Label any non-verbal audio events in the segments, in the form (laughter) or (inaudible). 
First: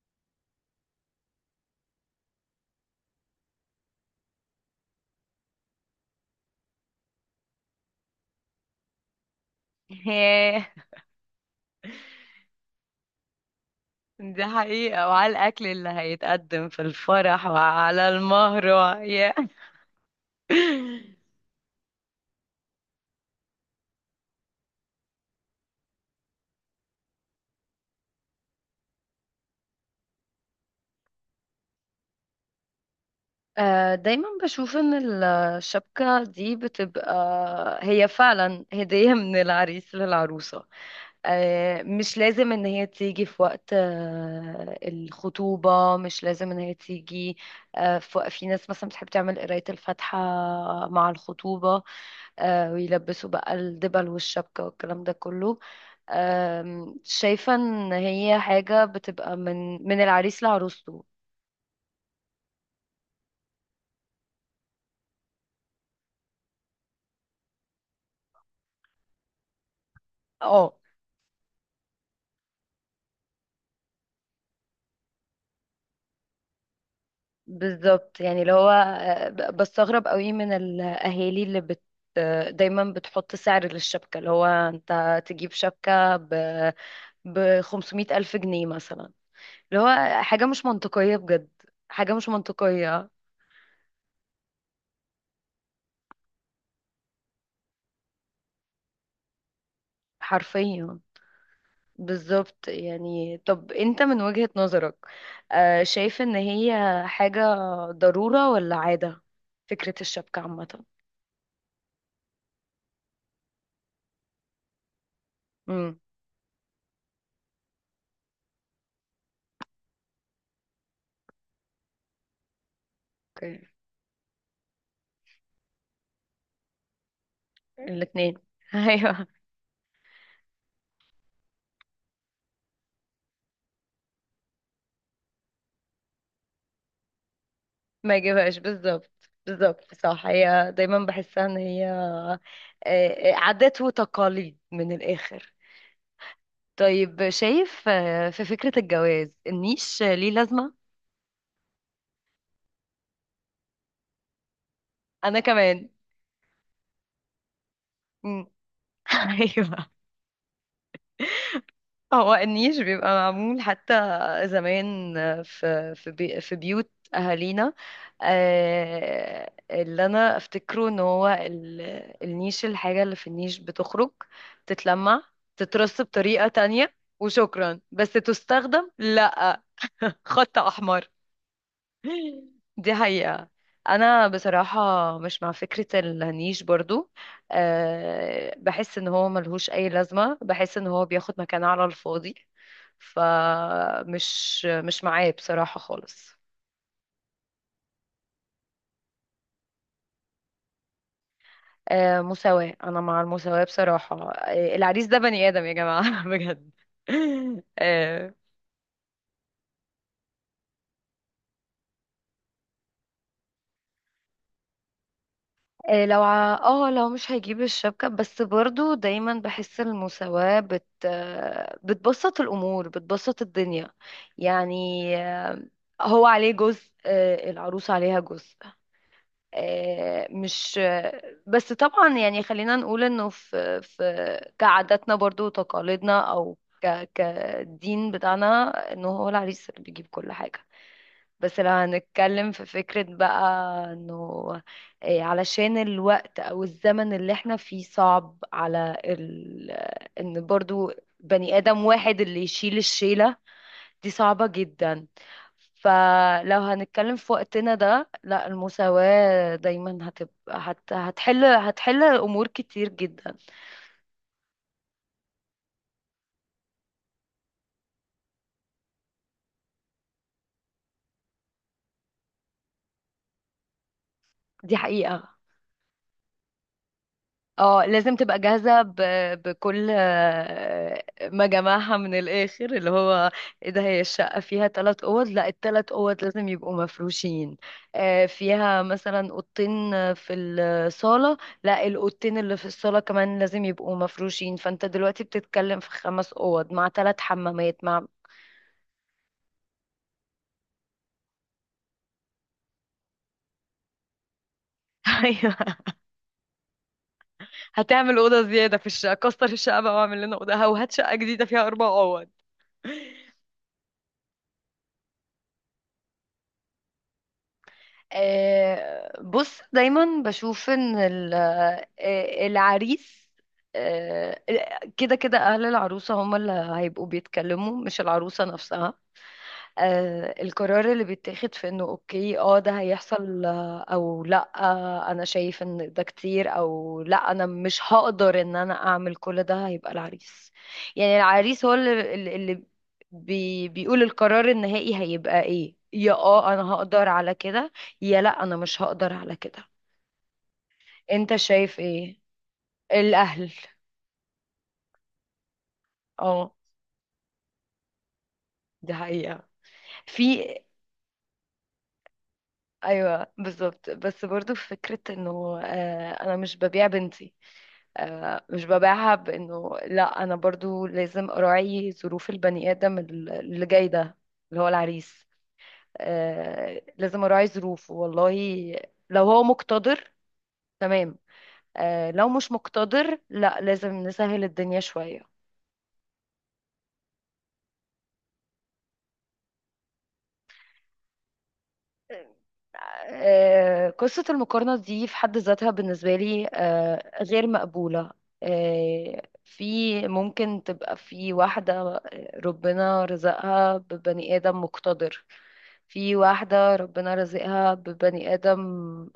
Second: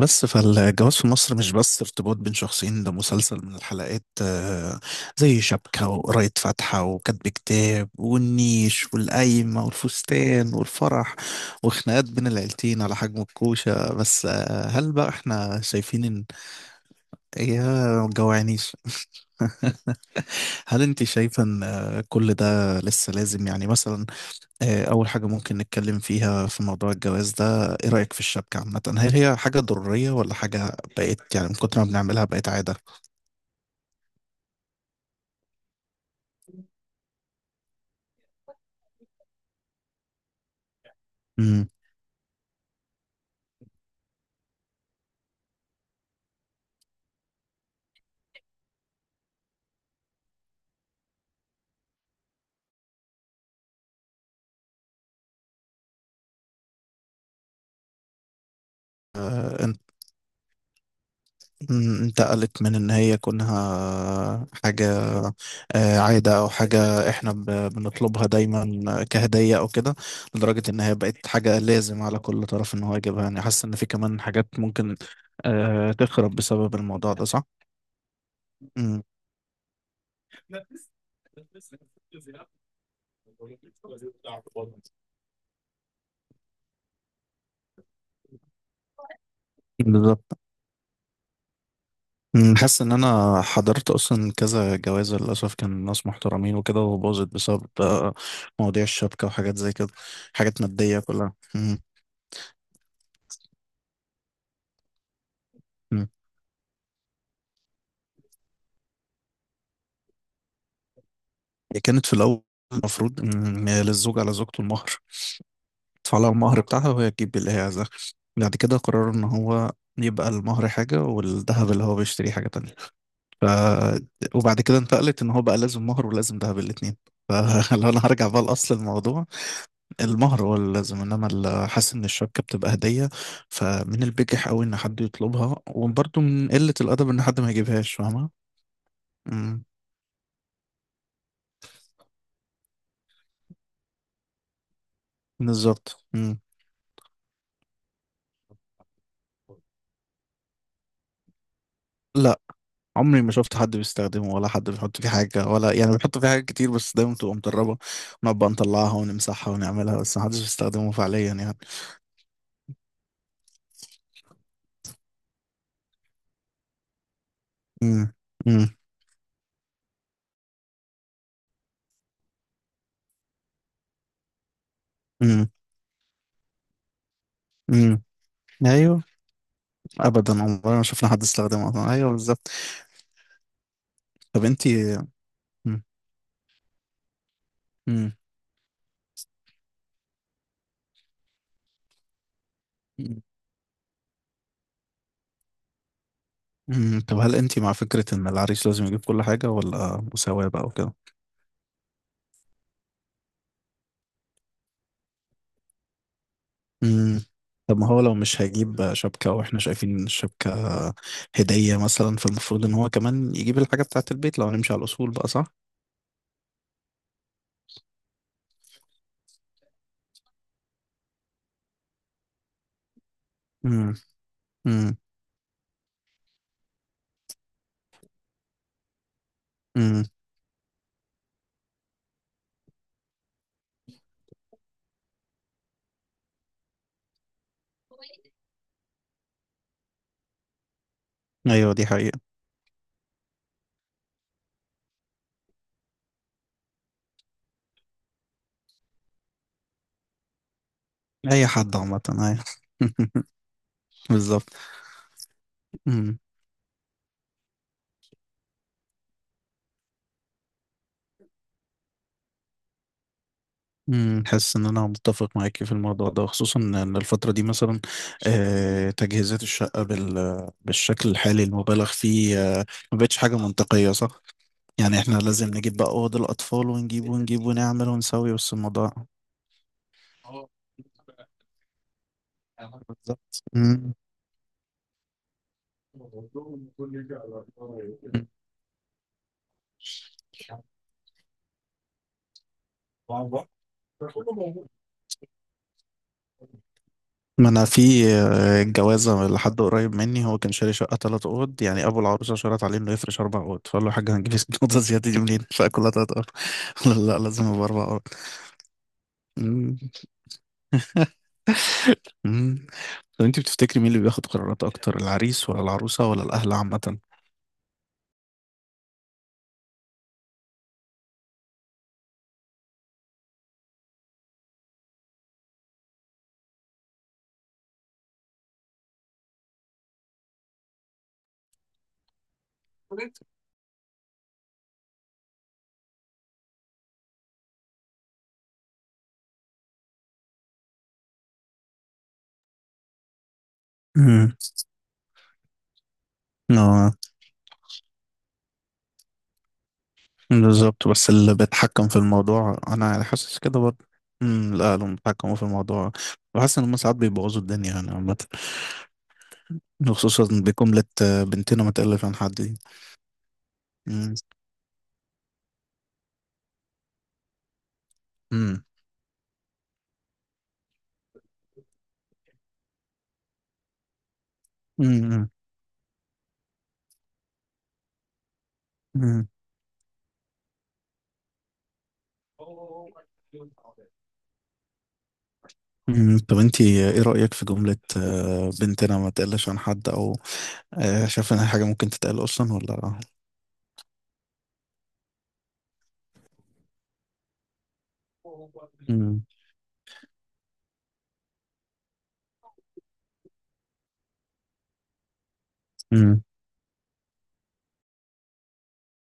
بس فالجواز في مصر مش بس ارتباط بين شخصين، ده مسلسل من الحلقات. زي شبكة وقراية فاتحة وكتب كتاب والنيش والقايمة (laughs) والفستان ياه. والفرح وخناقات بين العيلتين على حجم الكوشة. بس دي هل حقيقة، بقى وعلى احنا الأكل اللي شايفين ان، هيتقدم في الفرح يا وعلى المهر جوعنيش! ياه. (laughs) هل انت (laughs) شايفة ان كل ده لسه لازم؟ يعني مثلا أول حاجة ممكن نتكلم فيها في موضوع الجواز ده: إيه رأيك في الشبكة عامة؟ هل هي حاجة ضرورية ولا حاجة بقت يعني من كتر ما بنعملها بقت عادة؟ دايما بشوف ان الشبكة دي بتبقى هي فعلا هدية (laughs) من العريس للعروسة. مم. مش لازم ان هي تيجي في وقت الخطوبة، مش لازم ان هي تيجي في في ناس مثلا بتحب تعمل قراية الفاتحة مع الخطوبة، ويلبسوا بقى الدبل والشبكة والكلام ده كله. شايفة ان هي حاجة بتبقى إن- من العريس لعروسته. انتقلت من إن هي كونها حاجة عادة أو حاجة إحنا بنطلبها دايما كهدية أو كده، لدرجة اه إن هي بقت حاجة لازم على كل طرف إن هو يجيبها. يعني حاسس إن في كمان حاجات ممكن تخرب بسبب الموضوع ده، صح؟ بالظبط، يعني اللي هو بستغرب قوي من مم. الاهالي اللي بت دايما بتحط سعر للشبكة، اللي هو انت تجيب شبكة ب 500 ألف جنيه مثلا، اللي هو بالظبط. حاجة مش منطقية بجد. حاجة مش حاسس ان منطقية. انا حضرت اصلا كذا جوازة للاسف كان ناس محترمين وكده، وباظت بسبب مواضيع الشبكة وحاجات زي كده. حاجات حرفيا. مادية كلها. بالظبط. يعني طب انت من وجهة نظرك أمم. شايف ان هي حاجة ضرورة ولا عادة، فكرة الشبكة عامة؟ هي كانت في الاول، المفروض ان للزوج على زوجته المهر، امم. تدفع لها المهر بتاعها وهي تجيب اللي هي عايزاه. بعد كده قرروا ان هو يبقى المهر حاجة، والذهب اللي هو بيشتريه حاجة تانية. ف... اوكي. وبعد كده انتقلت ان هو بقى لازم مهر ولازم ذهب، الاتنين. فلو (laughs) انا هرجع الاتنين بقى لاصل (laughs) الموضوع، ايوه. المهر هو اللي لازم، انما حاسس ان الشبكه بتبقى هديه. فمن البجح قوي ان حد يطلبها، وبرضه من قله الادب ان حد ما يجيبهاش، ما فاهمه. يجيبهاش بالظبط. امم. بالظبط صح، هي دايما بحسها ان هي عادات وتقاليد من الاخر. بالظبط. امم. طيب شايف في فكرة الجواز، النيش ليه لازمة؟ لا، عمري ما شفت حد بيستخدمه، ولا حد بيحط فيه انا حاجه، ولا كمان. يعني بيحط فيه حاجات كتير. بس دايما بتبقى متربه، امم. ونبقى نطلعها (laughs) ونمسحها ايوه. ونعملها، بس محدش بيستخدمه فعليا يعني. اه هو النيش بيبقى معمول حتى زمان في في بيوت اهالينا. امم. امم. اللي انا افتكره ان هو النيش، الحاجة اللي في النيش بتخرج، تتلمع، امم. تترص بطريقة تانية، وشكرا امم. بس تستخدم ايوه. لا. (laughs) ابدا، خط عمري ما شفنا احمر. حد استخدمه اصلا. ايوه، بالظبط. دي حقيقة. أنا طب بصراحة انتي. مش مع مم. فكرة النيش برضو. أه بحس إن هو ملهوش أي لازمة، بحس إن هو بياخد مكان على الفاضي. مم. فمش مش معاه بصراحة خالص. مم. طب هل انت مع فكرة ان العريس لازم يجيب كل حاجة، ولا مساواة بقى وكده؟ أه مساواة، أنا مع المساواة بصراحة. أه العريس ده بني آدم يا جماعة (laughs) بجد. مم. طب ما هو لو أه مش هيجيب شبكة واحنا شايفين ان الشبكة هدية مثلا، فالمفروض ان هو كمان يجيب الحاجة بتاعة البيت لو هنمشي على الاصول بقى، صح؟ لو اه لو مش هيجيب الشبكة، بس برضو دايما بحس المساواة بت بتبسط الأمور بتبسط الدنيا. مم. مم. يعني هو عليه جزء، العروس عليها جزء. مم. مش بس طبعا يعني خلينا نقول انه في كعاداتنا برضو وتقاليدنا، او كدين بتاعنا، انه هو العريس اللي بيجيب كل حاجة. بس لو ايوه، دي حقيقة. هنتكلم في فكرة بقى انه إيه، علشان الوقت او الزمن اللي احنا فيه صعب على ال... ان برضو اي بني حد ادم عامة، واحد اللي ايوه. يشيل (laughs) الشيلة، دي صعبة بالظبط. جدا. مم. فلو هنتكلم في وقتنا ده، لا المساواة دايما هتبقى هت... هتحل امور كتير جدا. مم. حاسس ان انا متفق معاكي في الموضوع ده، خصوصا ان الفترة دي مثلا تجهيزات الشقة بالشكل الحالي المبالغ فيه ما بقتش حاجة منطقية، صح؟ دي يعني احنا حقيقة. لازم نجيب بقى اوض الاطفال، ونجيب ونجيب اه ونعمل لازم ونسوي، تبقى بس جاهزة الموضوع. ب... بكل ما جمعها من الآخر، اللي هو بالظبط. ايه، ده مم. هي الشقة فيها تلات أوض، لا التلات أوض لازم يبقوا مفروشين. فيها مثلا أوضتين في الصالة، لا الأوضتين اللي في الصالة كمان لازم يبقوا مفروشين. فأنت دلوقتي بتتكلم في خمس أوض مع تلات ما انا حمامات مع في الجوازه لحد قريب مني، هو كان شاري شقه ثلاث اوض، يعني ابو العروسه شرط عليه انه يفرش اربع اوض، فقال له: يا حاج، هنجيب (laughs) اوضه زياده دي (laughs) منين، أيوه. فكلها ثلاث اوض. (laughs) لا لا، لازم يبقى اربع اوض. هتعمل أوضة زيادة في الشقة، كسر مم. الشقة بقى واعمل لنا أوضة وهات شقة (laughs) جديدة فيها أربع أوض. مم. طب انت بتفتكري مين اللي بياخد قرارات اكتر، العريس ولا العروسه ولا الاهل عامه؟ بص دايما بشوف ان العريس آه، كده كده اهل العروسه هم اللي هيبقوا بيتكلموا مش العروسه نفسها. القرار اللي بيتاخد في انه اوكي اه ده هيحصل او لا، انا شايف ان ده كتير او لا انا مش هقدر ان انا اعمل كل ده، هيبقى العريس. يعني العريس هو اللي بيقول امم. القرار النهائي هيبقى ايه، يا اه انا اه. هقدر على كده يا لا انا مش هقدر على كده. بالظبط، بس اللي انت شايف بيتحكم في ايه؟ الموضوع انا يعني حاسس الاهل. كده برضه. امم. لا، اللي بيتحكموا في الموضوع، اه بحس ان هم ساعات بيبوظوا الدنيا يعني عامة، دي حقيقة. في. خصوصا بجملة "بنتنا ما تقلش عن حد" دي. ايوه بالظبط. امم. بس برضو فكرة انه انا مش ببيع بنتي. امم. مش ببيعها، بانه لا انا برضو لازم اراعي ظروف البني ادم اللي جاي ده، اللي هو العريس. امم. لازم اراعي ظروفه والله. لو امم. هو مقتدر، تمام. لو مش مقتدر، لا لازم نسهل الدنيا شوية. طب انتي، ايه رأيك في جملة "بنتنا ما تقلش عن حد"، او شايفة انها حاجة ممكن تتقال اصلا ولا؟ قصة المقارنة دي في حد ذاتها بالنسبة لي غير مقبولة. آه، امم. في ممكن تبقى في واحدة ربنا رزقها ببني آدم مقتدر، في امم. واحدة ربنا رزقها ببني آدم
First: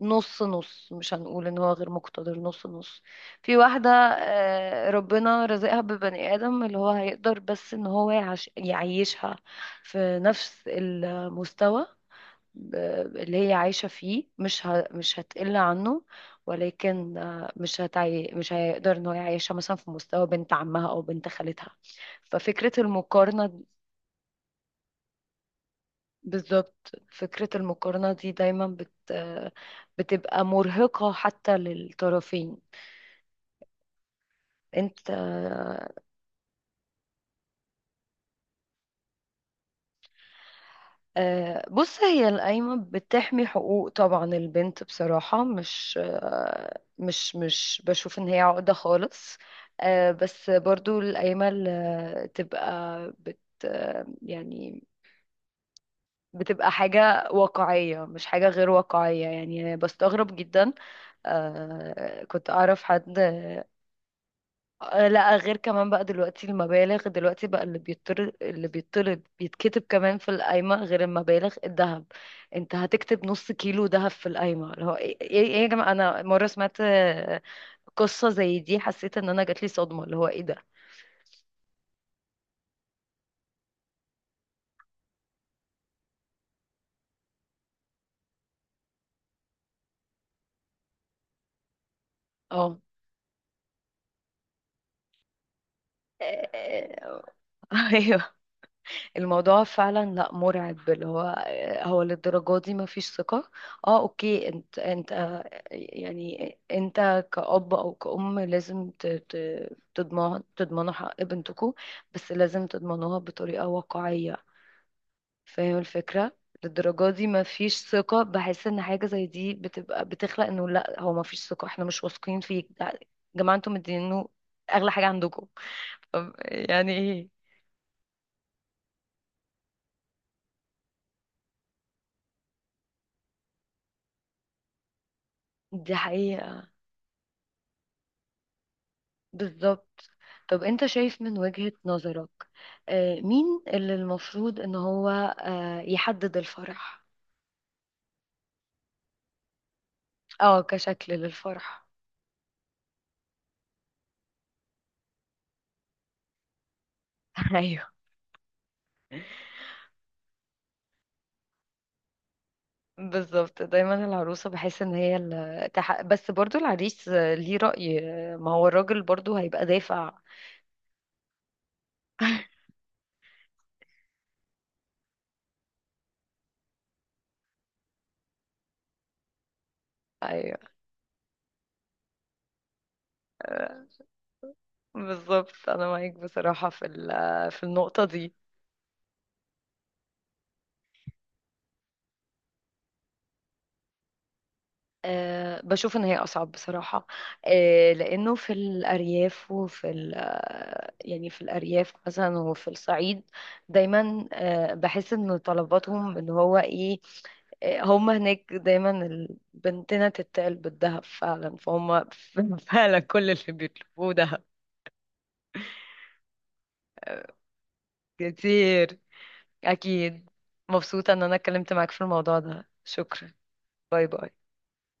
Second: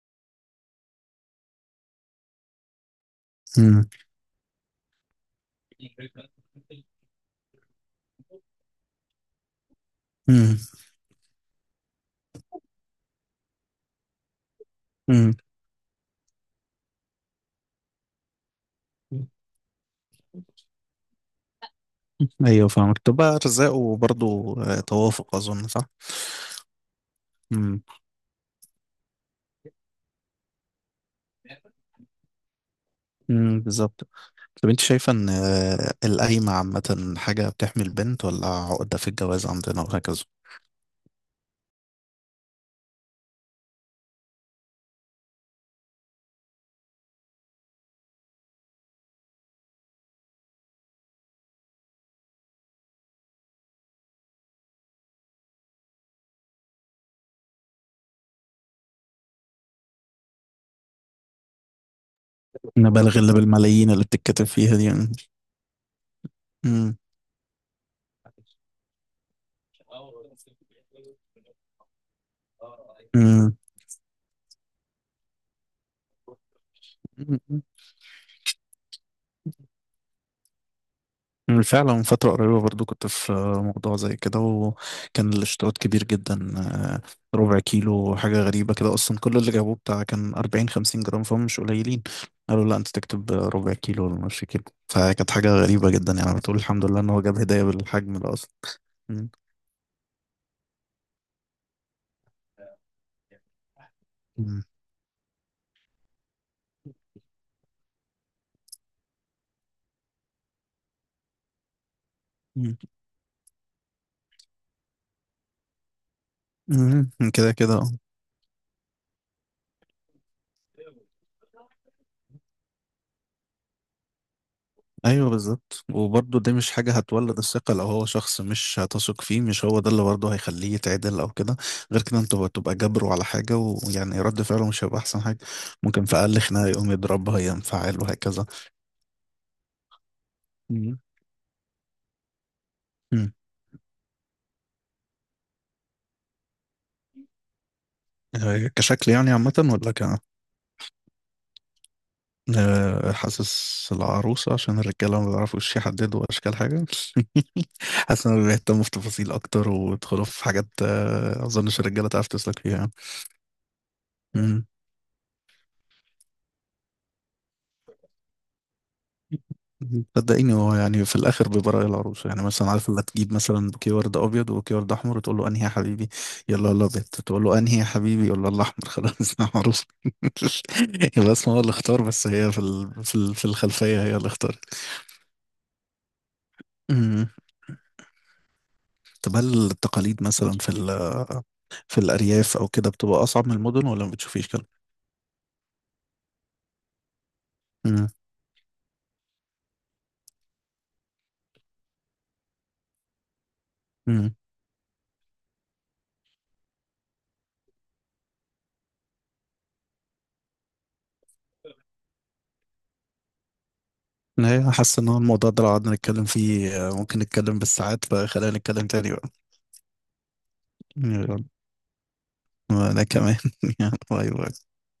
نص نص، مش هنقول ان هو غير مقتدر، نص نص. في امم. واحدة ربنا رزقها ببني آدم اللي هو هيقدر بس ان هو يعش يعيشها في امم. نفس المستوى اللي هي عايشة فيه، مش ه... مش امم. هتقل عنه. ولكن مش هتعي... مش هيقدر ان هو يعيشها مثلا في مستوى بنت عمها او بنت خالتها. ايوه ففكرة فاهمك، تبقى المقارنة ارزاق، وبرضه توافق اظن، صح؟ بالظبط، فكرة امم. المقارنة دي دايما بت بتبقى مرهقة حتى للطرفين. امم. بالظبط. طب انت انت شايفه ان القايمه عامه حاجه بتحمي البنت، ولا عقده في الجواز عندنا، وهكذا بص هي القايمة بتحمي حقوق طبعا البنت، بصراحة مش مش بشوف ان هي عقدة خالص. بس برضو القايمة اللي تبقى بت يعني بتبقى حاجة واقعية مش حاجة غير واقعية. يعني بستغرب جدا كنت أعرف حد نبالغ اللي بالملايين اللي بتتكتب فيها دي يعني. لا غير كمان بقى دلوقتي امم. المبالغ، دلوقتي بقى اللي بيطرد اللي بيطرد بيتكتب كمان في القايمة غير المبالغ، الذهب. انت هتكتب نص امم. كيلو ذهب في القايمة، اللي هو ايه ايه إيه يا جماعة؟ انا مرة سمعت قصة زي دي، حسيت ان انا جاتلي صدمة، اللي هو ايه ده. أمم. فعلا من فترة قريبة برضو كنت في موضوع زي كده، وكان الاشتراط كبير جدا. ربع كيلو! حاجة غريبة كده أصلا. كل اللي جابوه بتاع كان أربعين خمسين جرام، فهم مش قليلين. قالوا: لا، اه. أنت تكتب ربع كيلو ولا نص كيلو. فكانت حاجة غريبة جدا، (laughs) يعني بتقول الحمد لله إن هو آه، جاب هدايا آه، بالحجم آه. ده أصلا. مم. الموضوع فعلا لا، مرعب، اللي هو هو للدرجة دي ما فيش ثقة. اه اوكي مم. انت انت يعني انت كأب او كأم لازم تضمن، تضمنوا حق بنتكم، بس لازم مم. تضمنوها بطريقة واقعية. فاهم الفكرة. للدرجة مم. دي ما كده كده، فيش أه. ثقة، بحس ان حاجة زي دي بتبقى بتخلق انه لا هو ما فيش ثقة احنا مش واثقين فيك. يا جماعة انتم مدينينه اغلى حاجة أيوه عندكم. بالظبط، طب وبرضه دي مش يعني حاجة ايه؟ هتولد الثقة. لو هو شخص مش هتثق فيه، مش هو ده اللي برضه هيخليه يتعدل أو كده؟ غير كده أنت بتبقى جابره على حاجة، ويعني رد فعله مش هيبقى أحسن حاجة. دي ممكن في أقل خناقة حقيقة. يقوم يضربها، ينفعل، وهكذا. بالظبط. طب انت شايف من وجهة نظرك مم. مين اللي المفروض ان هو يحدد الفرح؟ كشكل يعني عامة، ولا ك اه كشكل للفرح. آه، حاسس العروسة، عشان الرجالة ما بيعرفوش يحددوا أشكال حاجة. (laughs) ايوه (laughs) حاسس إنهم بيهتموا في تفاصيل أكتر، ويدخلوا في حاجات أظنش الرجالة تعرف تسلك فيها يعني. بالظبط، دايما العروسة مم. بحس ان هي اللي تح... بس برضو العريس ليه رأي. ما هو الراجل برضو هيبقى دافع. صدقيني، هو يعني في الآخر بيبقى رأي العروسة. يعني مثلا عارف، اللي تجيب مثلا بوكيه ورد أبيض وبوكيه ورد أحمر، وتقول له: أنهي يا حبيبي؟ يلا الأبيض. تقول له: أنهي يا حبيبي؟ يلا الأحمر. خلاص (laughs) أنا عروسة. ايوه يبقى اسمه هو اللي اختار، بس هي في الخلفية هي اللي اختارت. بالظبط، انا معاك بصراحة في في النقطة دي. طب هل التقاليد مثلا في الأرياف أو كده بتبقى أصعب من المدن، ولا ما بتشوفيش كده؟ أه بشوف ان هي اصعب بصراحه. أه امم. لانه في الارياف وفي يعني في الارياف مثلا وفي الصعيد دايما امم. أه بحس ان طلباتهم ان هو ايه. أه هم هناك دايما بنتنا تتقل بالذهب فعلا فهم (laughs) فعلا كل اللي بيطلبوه دهب. أنا حاسس إن هو الموضوع ده، لو قعدنا نتكلم فيه ممكن نتكلم بالساعات، فخلينا نتكلم كتير. تاني بقى. اكيد. مبسوطه ان انا يلا. اتكلمت معاك في الموضوع ده، وأنا شكرا. كمان (laughs) يلا، باي باي. باي باي.